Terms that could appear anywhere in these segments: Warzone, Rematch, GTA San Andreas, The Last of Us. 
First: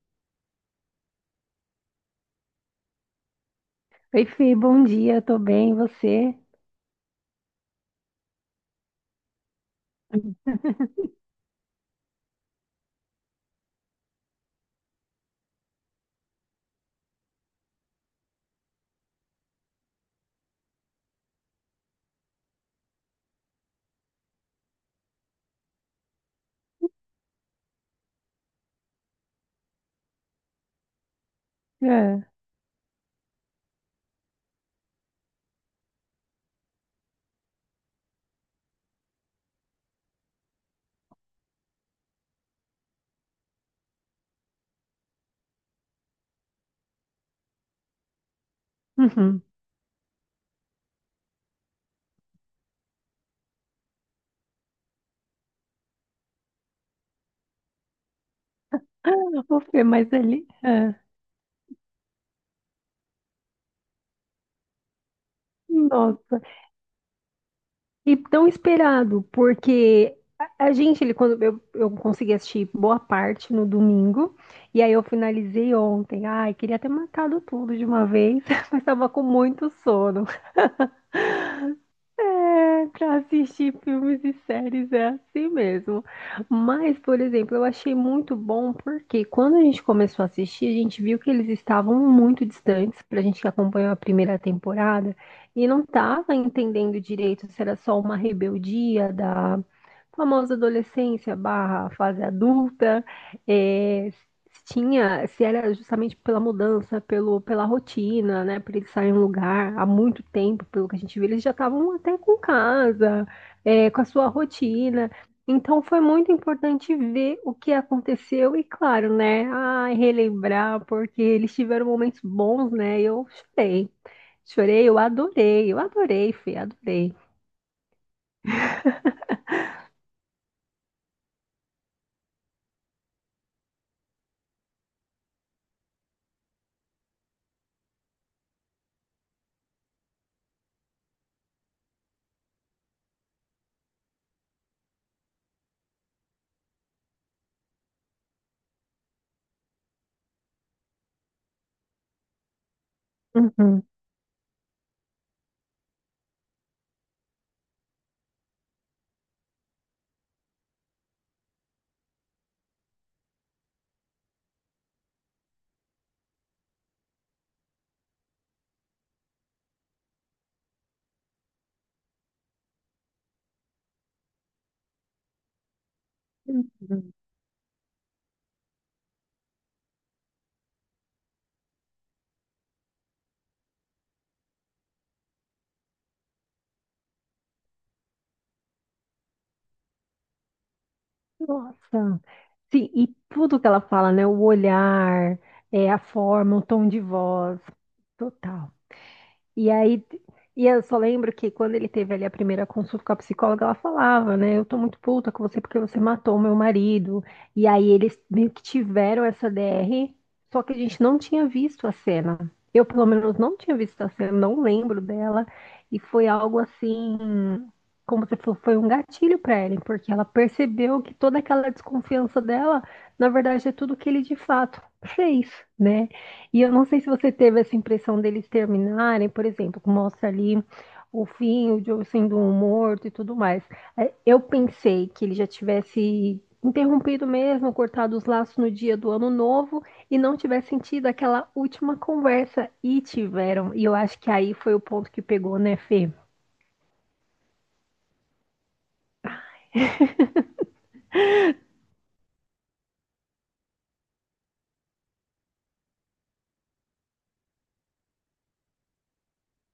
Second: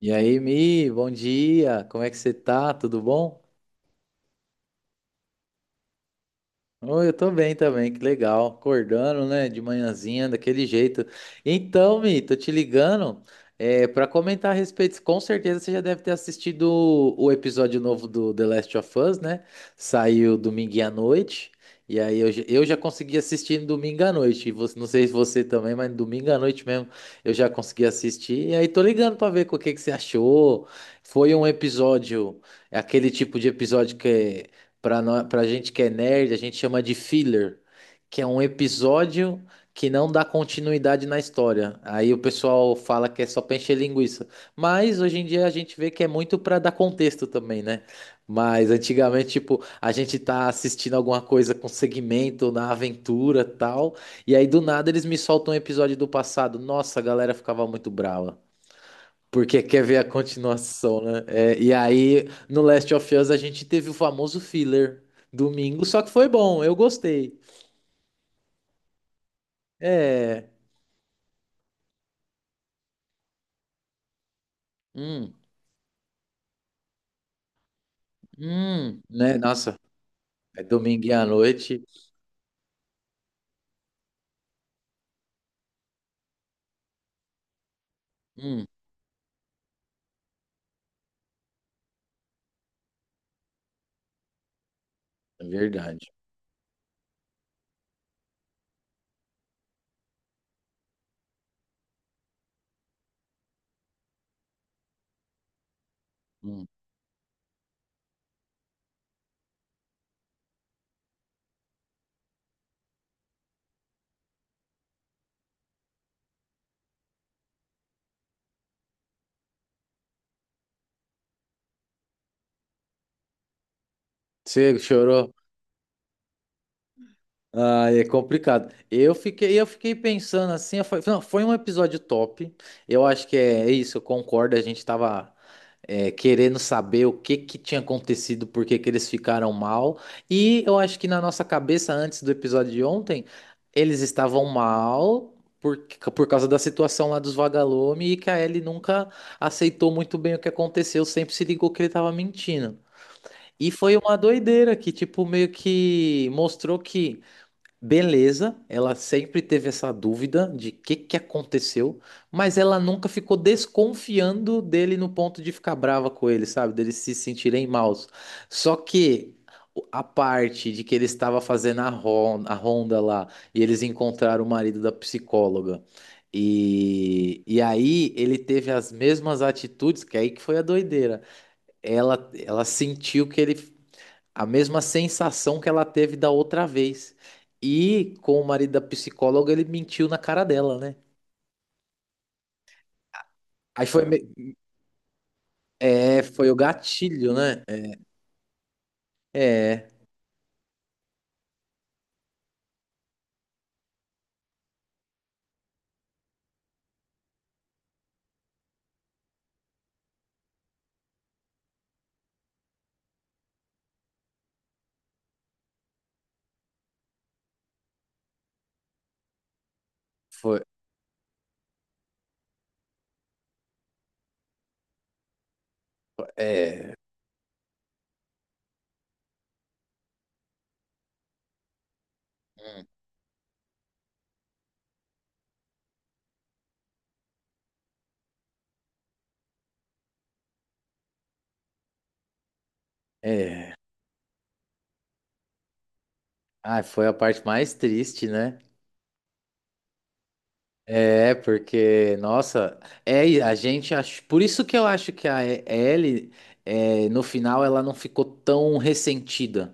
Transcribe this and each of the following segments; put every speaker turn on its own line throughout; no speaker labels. E aí, Mi, bom dia. Como é que você tá? Tudo bom?
Oi, Fê, bom dia, tô bem, e você?
Oh, eu tô bem também, que legal. Acordando, né, de manhãzinha, daquele jeito. Então, Mi, tô te ligando para comentar a respeito. Com certeza você já deve ter assistido o episódio novo do The Last of Us, né? Saiu domingo à noite. E aí eu já consegui assistir no domingo à noite. E você, não sei se você também, mas domingo à noite mesmo eu já consegui assistir. E aí tô ligando pra ver o que que você achou. Foi um
Ah,
episódio, é aquele tipo de episódio que é. Pra gente que é nerd, a gente chama de filler, que é um episódio que não dá continuidade na história. Aí o pessoal fala que é só pra encher linguiça. Mas hoje em dia a gente vê que é muito pra dar contexto também, né? Mas antigamente,
uhum.
tipo, a gente tá assistindo alguma coisa com segmento na aventura tal, e aí do nada eles me soltam um episódio do passado. Nossa, a galera ficava muito brava.
Ô,
Porque quer
Fê,
ver a
mas ali.
continuação, né? É, e aí, no Last of Us, a gente teve o famoso filler domingo, só que foi
Nossa,
bom, eu gostei.
e tão esperado, porque
É.
a gente, ele, quando eu consegui assistir boa parte no domingo, e aí eu
Hum,
finalizei ontem. Ai, queria ter matado tudo de uma vez, mas tava com
né?
muito
Nossa,
sono.
é domingo à noite.
É, pra assistir filmes e séries é assim mesmo. Mas, por exemplo, eu achei muito
Hum,
bom porque quando a gente começou a assistir, a gente viu que eles estavam muito distantes pra gente que acompanhou a primeira temporada
é
e não
verdade.
tava entendendo direito se era só uma rebeldia da famosa adolescência barra fase adulta, é, tinha, se era justamente pela
Hum.
mudança, pelo, pela rotina, né? Por eles saírem um lugar há muito tempo, pelo que a gente viu, eles já estavam até com casa, é, com a sua rotina. Então foi muito importante ver o que aconteceu e, claro, né? Ai, relembrar, porque eles tiveram momentos bons, né? E eu chorei.
Você
Chorei,
chorou?
eu adorei, Fê, adorei.
Ah, é complicado. Eu fiquei pensando assim, eu falei, não, foi um episódio top. Eu acho que é isso, eu concordo. A gente tava querendo saber o que que tinha acontecido, por que que eles ficaram mal. E eu acho que na nossa cabeça, antes do episódio de ontem, eles estavam mal por, por causa da situação lá dos vagalume e que a Ellie nunca aceitou muito bem o que aconteceu, sempre se ligou que ele tava mentindo. E
Uhum.
foi uma doideira que, tipo, meio que mostrou que. Beleza, ela sempre teve essa dúvida de o que que aconteceu, mas ela nunca ficou desconfiando dele no ponto de ficar brava com ele, sabe? Deles se sentirem maus. Só que a parte de que ele estava fazendo a ronda lá e eles encontraram o marido da psicóloga.
Uhum.
E aí ele teve as mesmas atitudes, que aí que foi a doideira. Ela sentiu que ele a mesma sensação que ela teve da outra vez. E com o marido da psicóloga, ele mentiu na cara dela, né?
Nossa. Sim, e tudo que ela
Aí foi,
fala,
me-
né? O olhar, é, a
é, Foi o
forma, o tom de
gatilho,
voz.
né?
Total. E
É,
aí, e eu só lembro que quando ele teve ali a primeira consulta com a psicóloga, ela falava, né? Eu tô muito puta com você porque você matou meu marido. E aí eles meio que tiveram essa DR, só que a gente não tinha visto a cena. Eu, pelo menos, não tinha visto a cena, não lembro dela. E foi algo assim, como você falou, foi um gatilho pra ela, porque ela
foi,
percebeu que toda aquela desconfiança dela, na verdade, é tudo que ele de fato fez, né? E eu não
é,
sei se você teve essa impressão deles terminarem, por exemplo, que mostra ali o fim, o Joe sendo um
hum,
morto e tudo mais. É, eu pensei que ele já tivesse interrompido mesmo, cortado os laços no dia do ano novo e não tivesse sentido aquela última conversa. E
é.
tiveram. E eu acho que aí foi o ponto que pegou, né, Fê?
Ah, foi a parte mais triste, né? É, porque, nossa, é, e a gente acho, por isso que eu acho que a Ellie, no final, ela não ficou tão ressentida.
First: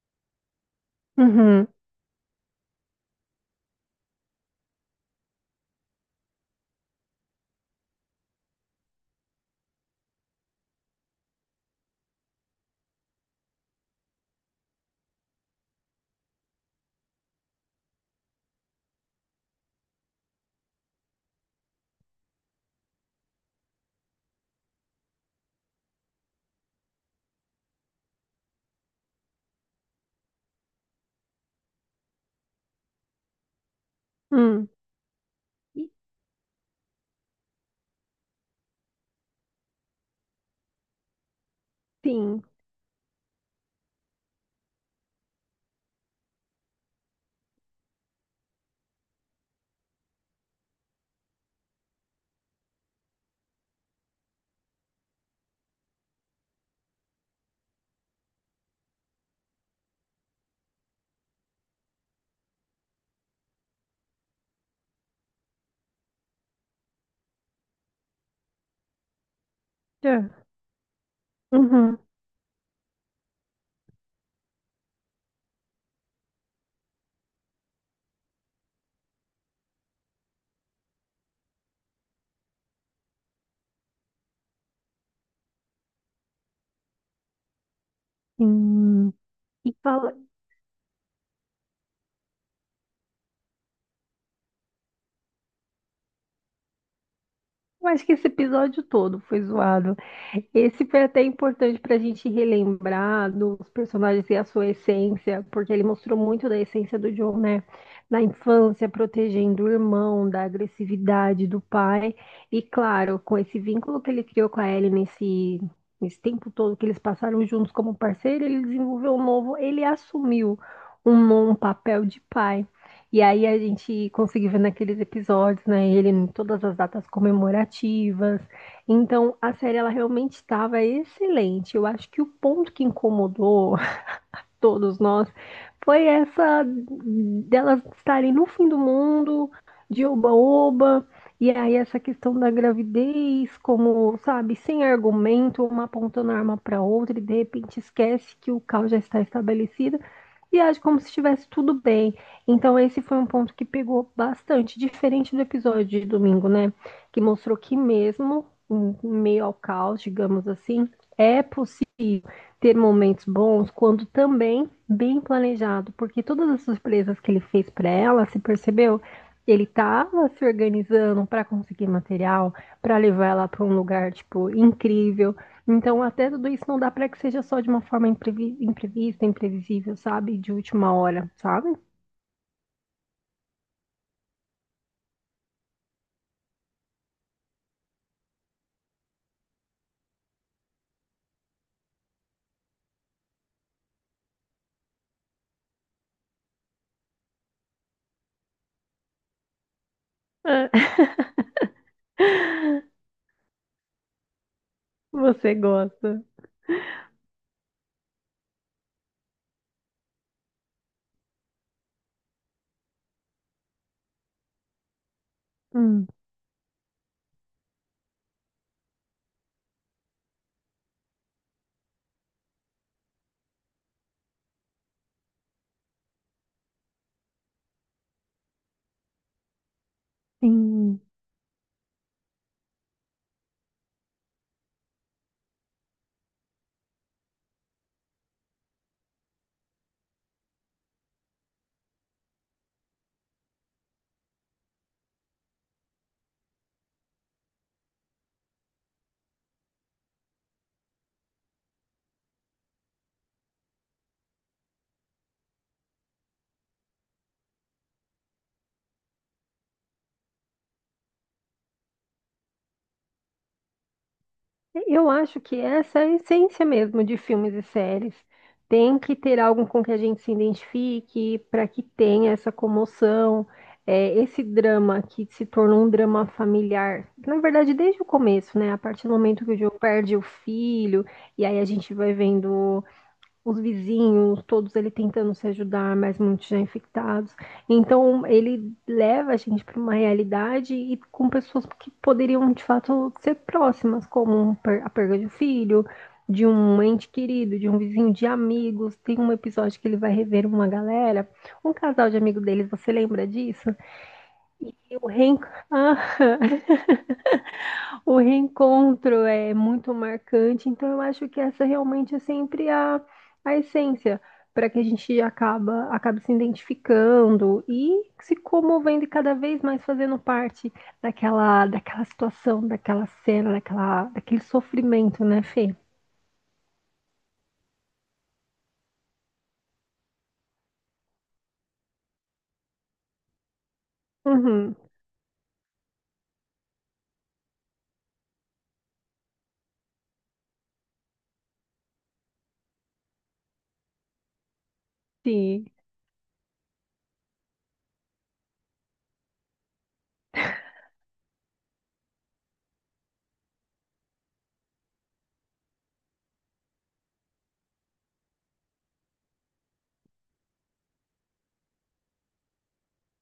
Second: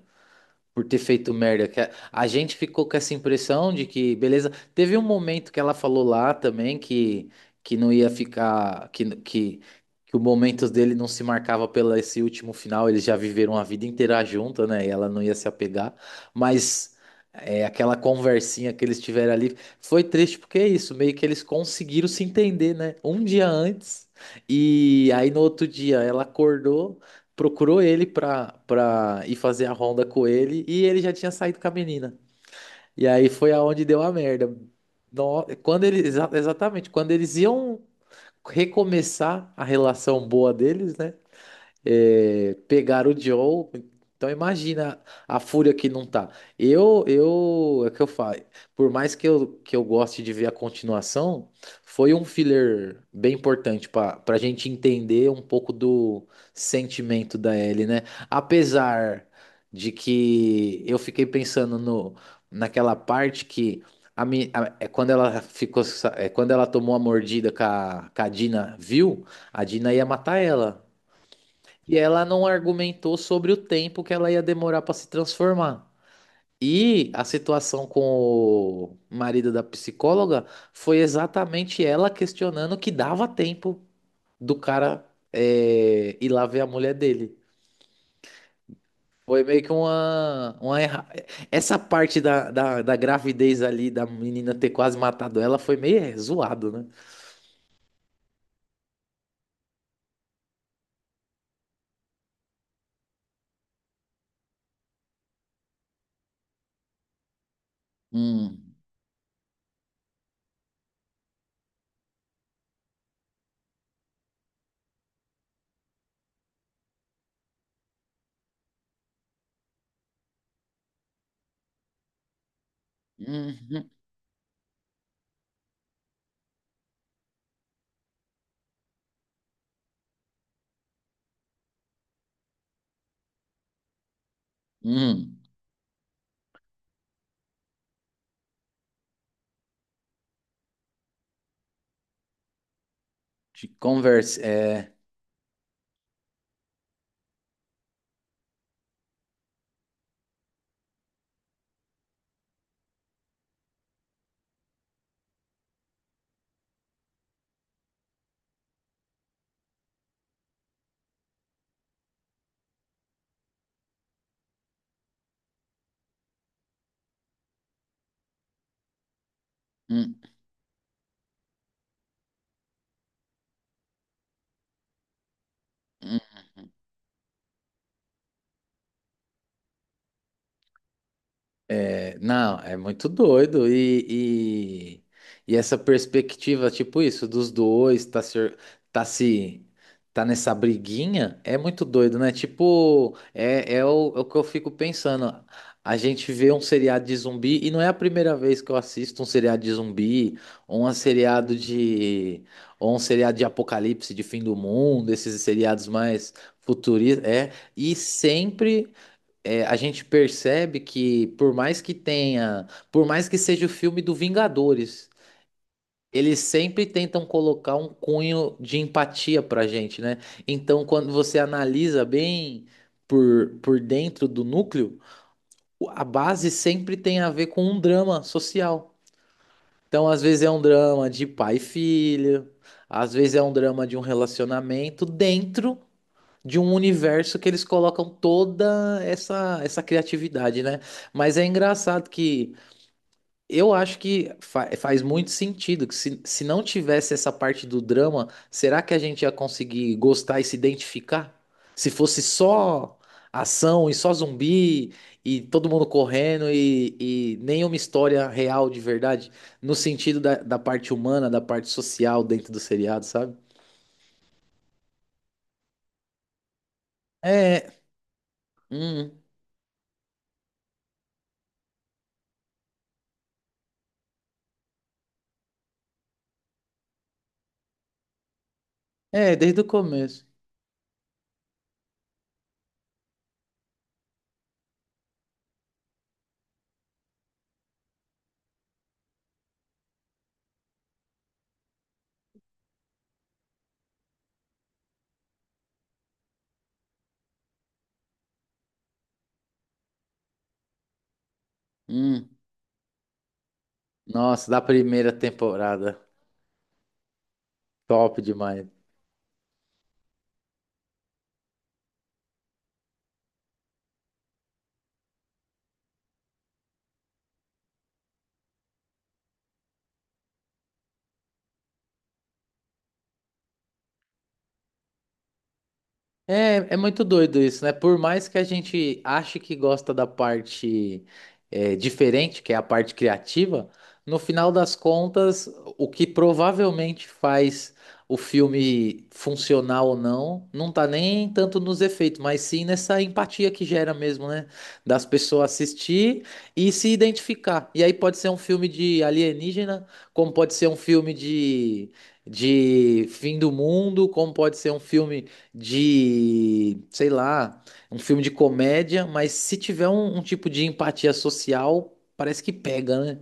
Por ter feito
Uhum.
merda. Que a gente ficou com essa impressão de que, beleza, teve um momento que ela falou lá também que não ia ficar, que o momento dele não se marcava pelo esse último final, eles já viveram a vida inteira junto, né? E ela não ia se apegar, mas aquela conversinha que eles tiveram ali foi triste porque é isso, meio que eles conseguiram se entender, né? Um dia antes. E aí no outro dia ela acordou procurou ele pra ir fazer a ronda com ele e ele já tinha saído com a menina. E aí foi aonde deu a merda.
Hum. E,
Quando eles, exatamente, quando eles iam recomeçar a relação boa deles, né?
sim.
É, pegar o Joe. Então imagina a fúria que não tá. É o que eu falo. Por mais que eu goste de ver a continuação, foi um filler bem importante para a gente entender um pouco do sentimento da Ellie, né? Apesar de que eu fiquei pensando no, naquela parte que a, mi- a- é quando ela ficou, quando ela tomou a mordida que a Dina viu, a Dina ia matar
É.
ela que
Uhum.
ela não argumentou sobre o tempo que ela ia demorar para se transformar. E a situação com o marido da psicóloga foi exatamente ela questionando que dava tempo do cara ir lá ver a mulher dele.
Sim.
Foi meio que
E fala,
uma Essa parte da gravidez ali, da menina ter quase matado ela, foi meio zoado, né?
eu acho que esse episódio todo foi zoado. Esse foi até importante para a gente relembrar dos personagens e a sua essência, porque ele mostrou muito da essência do John, né? Na
Hum,
infância, protegendo o irmão, da agressividade do pai. E claro, com esse vínculo que ele criou com a Ellie nesse, nesse tempo todo que eles passaram juntos como parceiro, ele desenvolveu um novo, ele assumiu um papel de pai. E aí
hum,
a
hum,
gente conseguiu ver naqueles episódios, né? Ele em todas as datas comemorativas. Então a série ela realmente estava excelente. Eu acho que o ponto que incomodou todos nós,
hum.
foi essa delas estarem no fim do mundo, de oba-oba, e aí essa questão da gravidez,
De
como,
conversa,
sabe, sem
é.
argumento, uma apontando a arma para outra e de repente esquece que o caos já está estabelecido e age como se estivesse tudo bem. Então esse foi um ponto que pegou bastante, diferente do episódio de domingo, né? Que mostrou que mesmo em meio ao caos, digamos assim, é possível ter momentos bons quando também bem planejado, porque todas as surpresas que ele fez para ela, se percebeu, ele
Hum.
estava se organizando para conseguir material, para levar ela para um lugar tipo incrível. Então,
Hum.
até tudo isso não dá para que seja só de uma forma imprevista, imprevisível, sabe? De última hora, sabe?
É, não, é muito doido. Essa perspectiva, tipo isso, dos dois, tá se, tá se, tá nessa briguinha, é muito doido, né? Tipo, é o que eu fico pensando. A gente vê um seriado de zumbi, e não é a primeira vez que eu assisto um seriado de zumbi, ou um seriado de, ou um seriado de apocalipse, de fim do mundo, esses
Você
seriados
gosta.
mais futuristas, é, e sempre a gente percebe que por mais que seja o filme do Vingadores,
Hum,
eles sempre tentam colocar um cunho de empatia pra gente, né? Então, quando você analisa bem por dentro do núcleo, a base sempre tem a ver com um drama social. Então, às vezes é um
sim.
drama de pai e filho, às vezes é um drama de um relacionamento dentro de um universo que eles colocam toda essa criatividade, né? Mas é engraçado que eu acho que faz muito sentido que se não tivesse essa parte do drama, será que a gente ia conseguir gostar e se identificar? Se fosse só ação e só zumbi e todo mundo correndo e nenhuma história real de verdade, no sentido da parte humana, da parte social dentro do seriado, sabe?
Eu acho que essa é a essência mesmo de filmes e
É,
séries. Tem que
hum,
ter algo com que a gente se identifique, para que tenha essa comoção, é, esse drama que se tornou um drama familiar. Na verdade, desde o começo, né? A partir do
é,
momento que o
desde o
Joe perde o
começo.
filho, e aí a gente vai vendo os vizinhos, todos ele tentando se ajudar, mas muitos já infectados. Então, ele leva a gente para uma realidade e com pessoas que poderiam de fato ser próximas, como a perda de um filho, de um ente querido, de um vizinho, de amigos. Tem um episódio que ele vai rever uma galera, um casal de
Hum.
amigos deles, você lembra disso?
Nossa, da
E o
primeira
reencontro.
temporada.
O
Top demais.
reencontro é muito marcante, então eu acho que essa realmente é sempre a essência para que a gente acabe se identificando e se comovendo e cada vez mais fazendo parte daquela, daquela situação, daquela cena, daquela, daquele sofrimento, né, Fê?
É, é muito doido isso, né? Por mais que a gente ache que gosta da parte diferente, que é a parte criativa, no final das
Uhum,
contas, o que provavelmente faz o filme funcionar ou não, não tá nem tanto nos efeitos, mas sim nessa empatia que gera mesmo, né? Das pessoas
sim,
assistir e se identificar. E aí pode ser um filme de alienígena, como pode ser um filme de. De fim do mundo, como pode ser um filme de, sei lá, um filme de comédia, mas se tiver um tipo de empatia social, parece que pega, né?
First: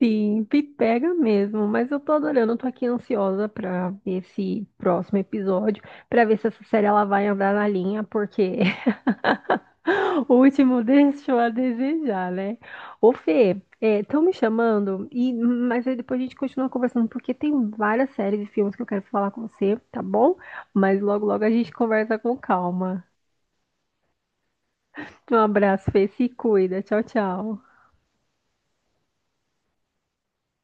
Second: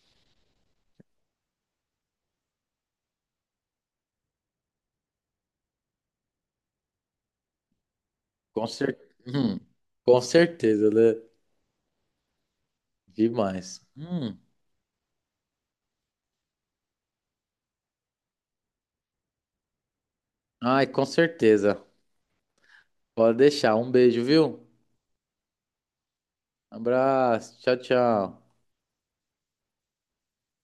sim, me pega mesmo, mas eu tô adorando, eu tô aqui ansiosa para ver esse próximo episódio, para ver se essa série ela vai andar na linha, porque
Com cer... Hum, com
O último
certeza, né?
deixou a desejar, né? Ô, Fê,
Demais.
estão me
Hum.
chamando, e, mas aí depois a gente continua conversando, porque tem várias séries e filmes que eu quero falar com você, tá bom?
Ai,
Mas
com
logo, logo a gente
certeza.
conversa com calma.
Pode deixar. Um beijo, viu?
Um abraço, Fê, se cuida. Tchau,
Abraço.
tchau.
Tchau, tchau.